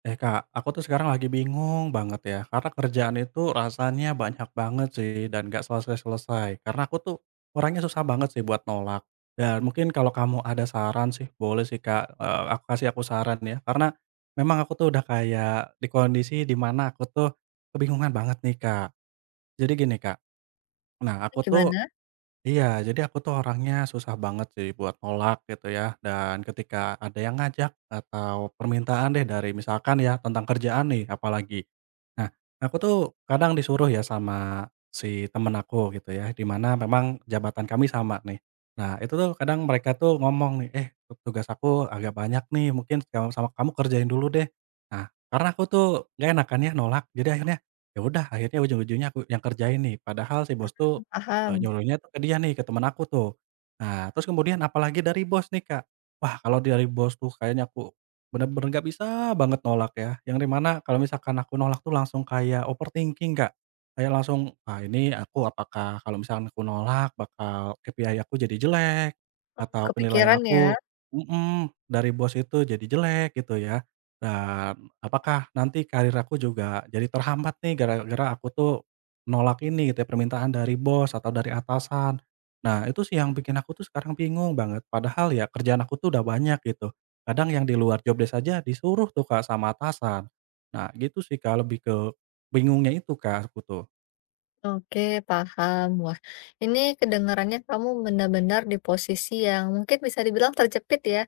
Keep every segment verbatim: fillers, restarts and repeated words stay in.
Eh Kak, aku tuh sekarang lagi bingung banget ya, karena kerjaan itu rasanya banyak banget sih dan nggak selesai-selesai. Karena aku tuh orangnya susah banget sih buat nolak. Dan mungkin kalau kamu ada saran sih, boleh sih Kak, eee, aku kasih aku saran ya. Karena memang aku tuh udah kayak di kondisi di mana aku tuh kebingungan banget nih Kak. Jadi gini Kak. Nah aku tuh Gimana? Iya, jadi aku tuh orangnya susah banget sih buat nolak gitu ya, dan ketika ada yang ngajak atau permintaan deh dari misalkan ya tentang kerjaan nih apalagi. Nah, aku tuh kadang disuruh ya sama si temen aku gitu ya, di mana memang jabatan kami sama nih. Nah, itu tuh kadang mereka tuh ngomong nih, "Eh, tugas aku agak banyak nih, mungkin kamu sama kamu kerjain dulu deh." Nah, karena aku tuh nggak enakan ya nolak, jadi akhirnya ya udah akhirnya ujung-ujungnya aku yang kerjain nih, padahal si bos tuh Eee, Paham. nyuruhnya tuh ke dia nih, ke temen aku tuh. Nah, terus kemudian apalagi dari bos nih, Kak. Wah, kalau dari bos tuh kayaknya aku bener-bener nggak bisa banget nolak ya, yang di mana kalau misalkan aku nolak tuh langsung kayak overthinking, Kak. Kayak langsung, "Ah, ini aku apakah kalau misalkan aku nolak bakal K P I aku jadi jelek, Oh, atau penilaian kepikiran ya? aku" mhm, dari bos itu jadi jelek gitu ya. Dan, "Apakah nanti karir aku juga jadi terhambat nih gara-gara aku tuh nolak ini gitu ya, permintaan dari bos atau dari atasan. Nah, itu sih yang bikin aku tuh sekarang bingung banget, padahal ya kerjaan aku tuh udah banyak gitu. Kadang yang di luar jobdesk desk aja disuruh tuh Kak sama atasan. Nah, gitu sih Kak, lebih ke bingungnya itu Kak, aku tuh. Oke, paham. Wah, ini kedengarannya kamu benar-benar di posisi yang mungkin bisa dibilang terjepit ya.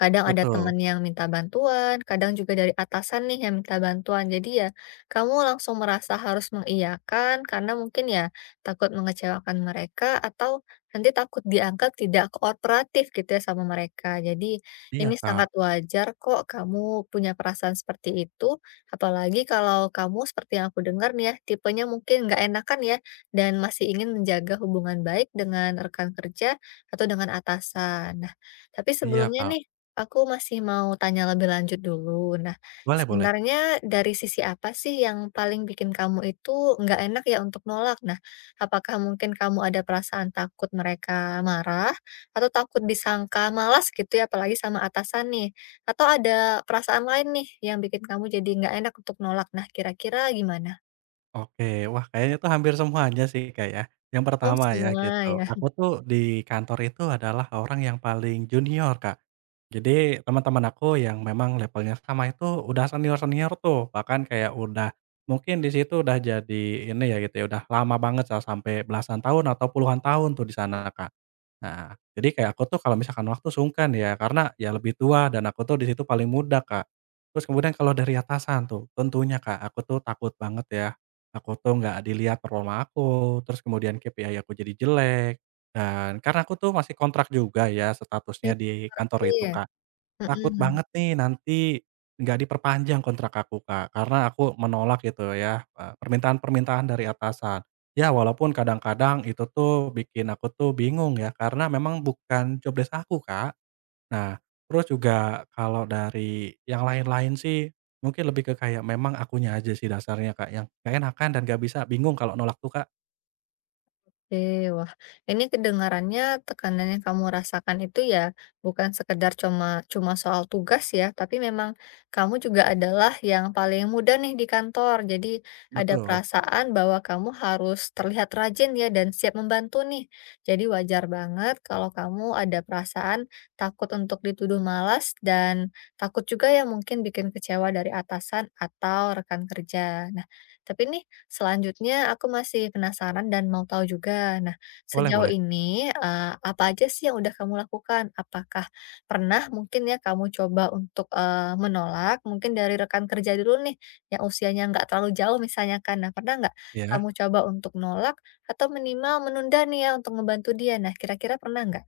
Kadang ada Betul. teman yang minta bantuan, kadang juga dari atasan nih yang minta bantuan. Jadi ya kamu langsung merasa harus mengiyakan karena mungkin ya takut mengecewakan mereka atau nanti takut dianggap tidak kooperatif gitu ya sama mereka. Jadi Iya ini Kak. sangat wajar kok kamu punya perasaan seperti itu. Apalagi kalau kamu seperti yang aku dengar nih ya, tipenya mungkin nggak enakan ya dan masih ingin menjaga hubungan baik dengan rekan kerja atau dengan atasan. Nah, tapi Iya sebelumnya Kak. nih. Aku masih mau tanya lebih lanjut dulu. Nah, Boleh boleh. sebenarnya dari sisi apa sih yang paling bikin kamu itu nggak enak ya untuk nolak? Nah, apakah mungkin kamu ada perasaan takut mereka marah atau takut disangka malas gitu ya, apalagi sama atasan nih? Atau ada perasaan lain nih yang bikin kamu jadi nggak enak untuk nolak? Nah, kira-kira gimana? Oke, wah kayaknya itu hampir semuanya sih Kak ya. Yang Oh, pertama ya semua gitu, ya. aku tuh di kantor itu adalah orang yang paling junior Kak. Jadi teman-teman aku yang memang levelnya sama itu udah senior-senior tuh, bahkan kayak udah mungkin di situ udah jadi ini ya gitu ya, udah lama banget sa- sampai belasan tahun atau puluhan tahun tuh di sana Kak. Nah, jadi kayak aku tuh kalau misalkan waktu sungkan ya karena ya lebih tua dan aku tuh di situ paling muda Kak. Terus kemudian kalau dari atasan tuh, tentunya Kak, aku tuh takut banget ya. Aku tuh nggak dilihat performa aku, terus kemudian K P I aku jadi jelek, dan karena aku tuh masih kontrak juga ya Iya, statusnya di ngerti kantor itu, ya? Kak. Takut Mhm. banget nih nanti nggak diperpanjang kontrak aku, Kak, karena aku menolak gitu ya, eee, permintaan-permintaan dari atasan. Ya walaupun kadang-kadang itu tuh bikin aku tuh bingung ya, karena memang bukan job desk aku, Kak. Nah, terus juga kalau dari yang lain-lain sih, mungkin lebih ke kayak memang akunya aja sih dasarnya Kak, yang nggak enakan dan gak bisa bingung kalau nolak tuh Kak. Oke, wah ini kedengarannya tekanan yang kamu rasakan itu ya bukan sekedar cuma cuma soal tugas ya, tapi memang kamu juga adalah yang paling muda nih di kantor. Jadi ada Betul. perasaan bahwa kamu harus terlihat rajin ya dan siap membantu nih. Jadi wajar banget kalau kamu ada perasaan takut untuk dituduh malas dan takut juga ya mungkin bikin kecewa dari atasan atau rekan kerja. Nah, tapi nih. Selanjutnya aku masih penasaran dan mau tahu juga. Nah, Boleh sejauh boleh. ini, eee, apa aja sih yang udah kamu lakukan? Apakah pernah mungkin ya kamu coba untuk, eee, menolak mungkin dari rekan kerja dulu nih, yang usianya nggak terlalu jauh misalnya kan. Nah, pernah nggak Iya. kamu coba untuk nolak atau minimal menunda nih ya untuk ngebantu dia? Nah, kira-kira pernah nggak?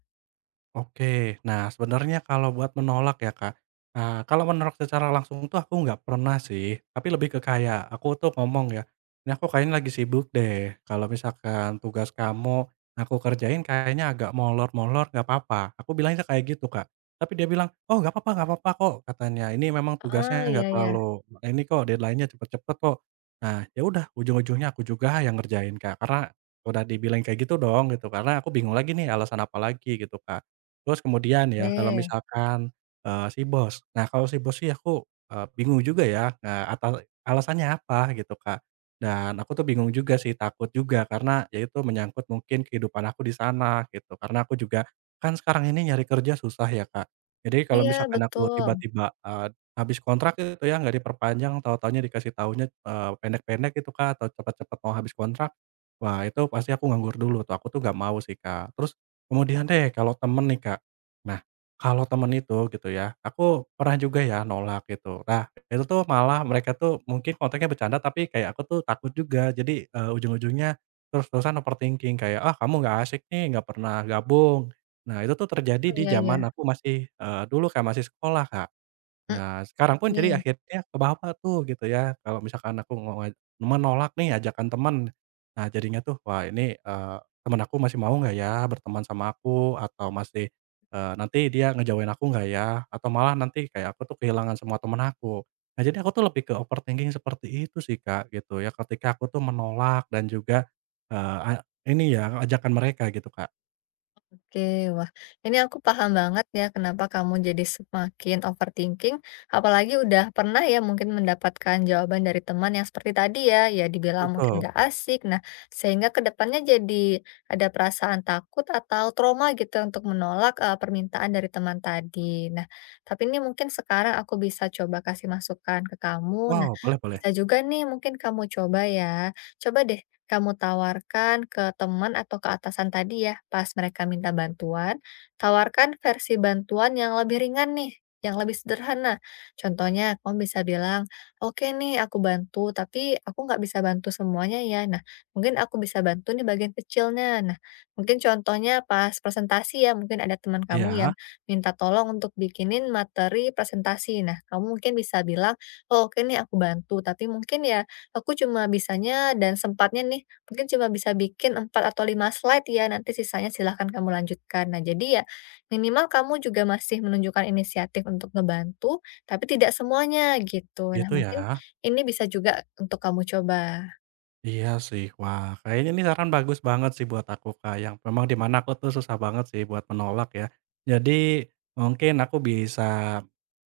Oke. Nah, sebenarnya kalau buat menolak ya, Kak, eee, kalau menolak secara langsung tuh aku nggak pernah sih, tapi lebih ke kayak aku tuh ngomong ya, "Ini aku kayaknya lagi sibuk deh, kalau misalkan tugas kamu aku kerjain kayaknya agak molor-molor nggak apa-apa. Aku bilangnya kayak gitu, Kak. Tapi dia bilang, "Oh, nggak apa-apa nggak apa-apa kok," katanya, "ini memang Oh, tugasnya nggak iya iya. terlalu ini kok, deadline-nya cepet-cepet kok." Nah, ya udah ujung-ujungnya aku juga yang ngerjain, Kak, karena udah dibilang kayak gitu dong gitu, karena aku bingung lagi nih alasan apa lagi gitu, Kak. Terus kemudian ya kalau Oke. misalkan, eee, si bos. Nah kalau si bos sih aku, eee, bingung juga ya, eee, atal alasannya apa gitu, Kak. Dan aku tuh bingung juga sih, takut juga karena ya itu menyangkut mungkin kehidupan aku di sana gitu. Karena aku juga kan sekarang ini nyari kerja susah ya, Kak. Jadi kalau Iya, misalkan aku betul. tiba-tiba, eee, habis kontrak itu ya nggak diperpanjang, tahu-tahunya dikasih tahunya, eee, pendek-pendek gitu, Kak, atau cepat-cepat mau habis kontrak. Wah itu pasti aku nganggur dulu tuh, aku tuh nggak mau sih, Kak. Terus kemudian deh kalau temen nih, Kak. Nah, kalau temen itu gitu ya, aku pernah juga ya nolak gitu. Nah, itu tuh malah mereka tuh mungkin konteksnya bercanda tapi kayak aku tuh takut juga. Jadi, eee, ujung-ujungnya terus-terusan overthinking kayak, "Ah, kamu nggak asik nih, nggak pernah gabung." Nah, itu tuh terjadi Oh, di iya. Mm, zaman iya. aku masih, eee, dulu kayak masih sekolah, Kak. Nah, sekarang pun jadi Mhm. akhirnya kebawa tuh gitu ya, kalau misalkan aku ngo menolak nih ajakan temen. Nah, jadinya tuh, wah ini, eee, temen aku masih mau nggak ya berteman sama aku atau masih, eee, nanti dia ngejauhin aku nggak ya, atau malah nanti kayak aku tuh kehilangan semua temen aku. Nah, jadi aku tuh lebih ke overthinking seperti itu sih, Kak, gitu ya, ketika aku tuh menolak dan juga, eee, a ini ya, ajakan mereka gitu, Kak. Oke, wah ini aku paham banget ya kenapa kamu jadi semakin overthinking, apalagi udah pernah ya mungkin mendapatkan jawaban dari teman yang seperti tadi ya, ya dibilang mungkin Betul. gak asik, nah sehingga kedepannya jadi ada perasaan takut atau trauma gitu untuk menolak eh, permintaan dari teman tadi. Nah, tapi ini mungkin sekarang aku bisa coba kasih masukan ke kamu, nah Wow, boleh boleh. bisa juga nih mungkin kamu coba ya, coba deh kamu tawarkan ke teman atau ke atasan tadi ya, pas mereka minta bantuan, tawarkan versi bantuan yang lebih ringan nih, yang lebih sederhana. Contohnya, kamu bisa bilang, oke nih aku bantu, tapi aku nggak bisa bantu semuanya ya. Nah, mungkin aku bisa bantu nih bagian kecilnya. Nah, mungkin contohnya pas presentasi ya, mungkin ada teman kamu yang Iya, minta tolong untuk bikinin materi presentasi. Nah, kamu mungkin bisa bilang, oh oke nih aku bantu, tapi mungkin ya aku cuma bisanya dan sempatnya nih, mungkin cuma bisa bikin empat atau lima slide ya, nanti sisanya silahkan kamu lanjutkan. Nah, jadi ya minimal kamu juga masih menunjukkan inisiatif untuk ngebantu, tapi tidak semuanya gitu. Nah, gitu mungkin ya. ini bisa juga untuk kamu coba. Iya sih. Wah, kayaknya ini saran bagus banget sih buat aku, Kak, yang memang di mana aku tuh susah banget sih buat menolak ya. Jadi mungkin aku bisa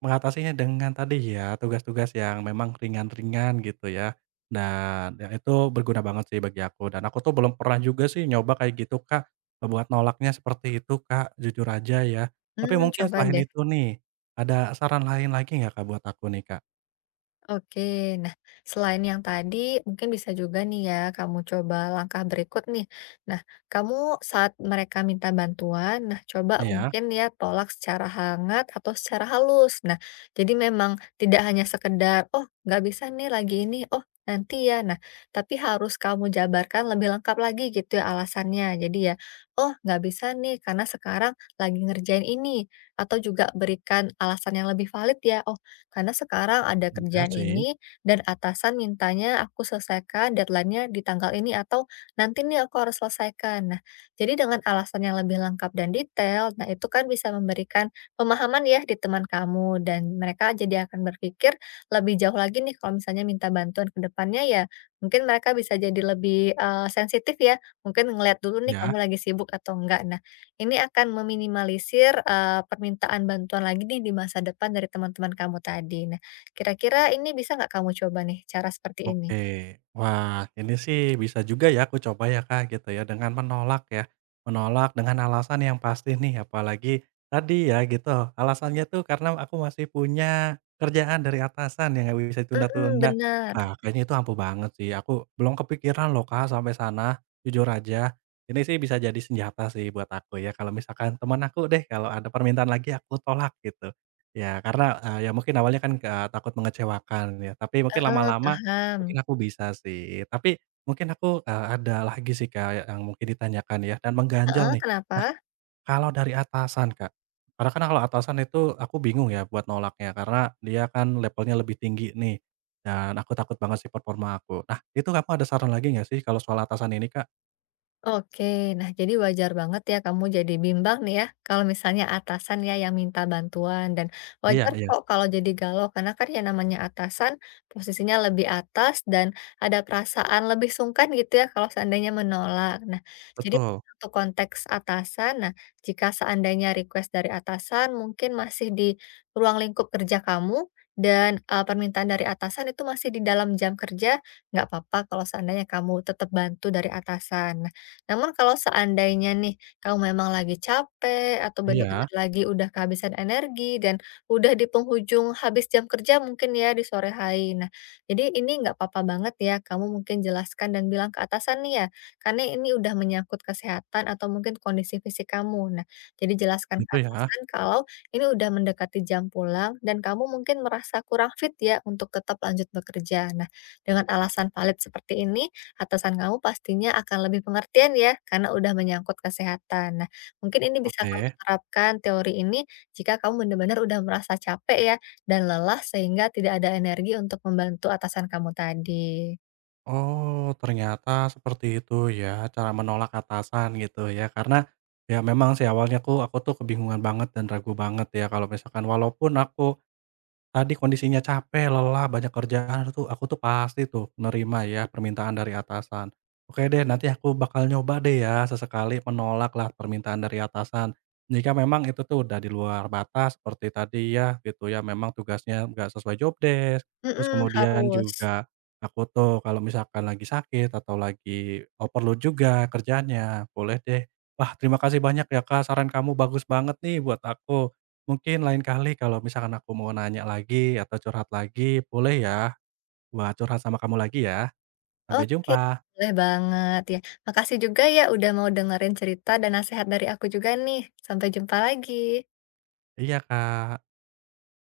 mengatasinya dengan tadi ya, tugas-tugas yang memang ringan-ringan gitu ya. Dan ya itu berguna banget sih bagi aku. Dan aku tuh belum pernah juga sih nyoba kayak gitu, Kak, buat nolaknya seperti itu, Kak, jujur aja ya. Tapi Hmm, mungkin Coba selain deh. itu nih, ada saran lain lagi nggak, Kak, buat aku nih, Kak? Oke, nah selain yang tadi mungkin bisa juga nih ya kamu coba langkah berikut nih. Nah, kamu saat mereka minta bantuan, nah coba Iya, mungkin ya tolak secara hangat atau secara halus. Nah, jadi memang tidak hanya sekedar, oh nggak bisa nih lagi ini, oh nanti ya. Nah, tapi harus kamu jabarkan lebih lengkap lagi gitu ya alasannya. Jadi ya, oh nggak bisa nih karena sekarang lagi ngerjain ini. Atau juga berikan alasan yang lebih valid ya, oh karena sekarang ada iya kerjaan sih. ini dan atasan mintanya aku selesaikan deadline-nya di tanggal ini atau nanti nih aku harus selesaikan. Nah, jadi dengan alasan yang lebih lengkap dan detail, nah itu kan bisa memberikan pemahaman ya di teman kamu dan mereka jadi akan berpikir lebih jauh lagi nih kalau misalnya minta bantuan ke depannya ya mungkin mereka bisa jadi lebih eh, sensitif ya, mungkin ngeliat dulu nih Ya. kamu lagi sibuk atau enggak. Nah, ini akan meminimalisir, eee, permintaan bantuan lagi nih di masa depan dari teman-teman kamu tadi. Nah, kira-kira ini bisa nggak kamu coba nih cara seperti ini? Oke. Wah, ini sih bisa juga ya aku coba ya, Kak, gitu ya, dengan menolak ya. Menolak dengan alasan yang pasti nih, apalagi tadi ya gitu, alasannya tuh karena aku masih punya kerjaan dari atasan yang nggak bisa Mhm, ditunda-tunda. bener, Nah, kayaknya itu ampuh banget sih, aku belum kepikiran loh, Kak, sampai sana, jujur aja. Ini sih bisa jadi senjata sih buat aku ya, kalau misalkan teman aku deh, kalau ada permintaan lagi aku tolak gitu. Ya karena, eee, ya mungkin awalnya kan, eee, takut mengecewakan ya, tapi mungkin heeh, lama-lama. paham. Mungkin aku bisa sih, tapi mungkin aku, eee, ada lagi sih, Kak, yang mungkin ditanyakan ya dan Heeh, mengganjal nih. kenapa? Nah, kalau dari atasan, Kak, karena kan kalau atasan itu aku bingung ya buat nolaknya karena dia kan levelnya lebih tinggi nih dan aku takut banget sih performa aku. Nah, itu kamu ada saran lagi nggak sih kalau soal atasan ini, Kak? Oke, nah jadi wajar banget ya kamu jadi bimbang nih ya, kalau misalnya atasan ya yang minta bantuan dan Iya wajar iya, kok kalau jadi galau karena kan yang namanya atasan posisinya lebih atas dan ada perasaan lebih sungkan gitu ya kalau seandainya menolak. Nah, jadi betul. untuk konteks atasan, nah jika seandainya request dari atasan mungkin masih di ruang lingkup kerja kamu dan eh, permintaan dari atasan itu masih di dalam jam kerja, nggak apa-apa kalau seandainya kamu tetap bantu dari atasan. Namun kalau seandainya nih, kamu memang lagi capek atau Iya, benar-benar lagi udah kehabisan energi dan udah di penghujung habis jam kerja mungkin ya di sore hari. Nah, jadi ini nggak apa-apa banget ya kamu mungkin jelaskan dan bilang ke atasan nih ya, karena ini udah menyangkut kesehatan atau mungkin kondisi fisik kamu. Nah, jadi jelaskan ke gitu ya? atasan kalau ini udah mendekati jam pulang dan kamu mungkin merasa kurang fit ya untuk tetap lanjut bekerja. Nah, dengan alasan valid seperti ini, atasan kamu pastinya akan lebih pengertian ya, karena udah menyangkut kesehatan. Nah, mungkin ini bisa kamu Oke. terapkan teori ini jika kamu benar-benar udah merasa capek ya, dan lelah sehingga tidak ada energi untuk membantu atasan kamu tadi. Oh, ternyata seperti itu ya, cara menolak atasan gitu ya. Karena ya memang sih awalnya aku aku tuh kebingungan banget dan ragu banget ya kalau misalkan walaupun aku. Tadi kondisinya capek, lelah, banyak kerjaan tuh, aku tuh pasti tuh nerima ya permintaan dari atasan. Oke deh, nanti aku bakal nyoba deh ya sesekali menolak lah permintaan dari atasan. Jika memang itu tuh udah di luar batas seperti tadi ya gitu ya, memang tugasnya nggak sesuai job desk, terus Mhm, kemudian harus. juga aku tuh kalau misalkan lagi sakit atau lagi overload juga kerjanya, boleh deh. Wah terima kasih banyak ya Kak, saran kamu bagus banget nih buat aku. Mungkin lain kali kalau misalkan aku mau nanya lagi atau curhat lagi, boleh ya buat curhat sama kamu lagi ya. Sampai Oke, jumpa. boleh banget ya. Makasih juga ya udah mau dengerin cerita dan nasihat dari aku juga nih. Sampai jumpa lagi. Iya, Kak.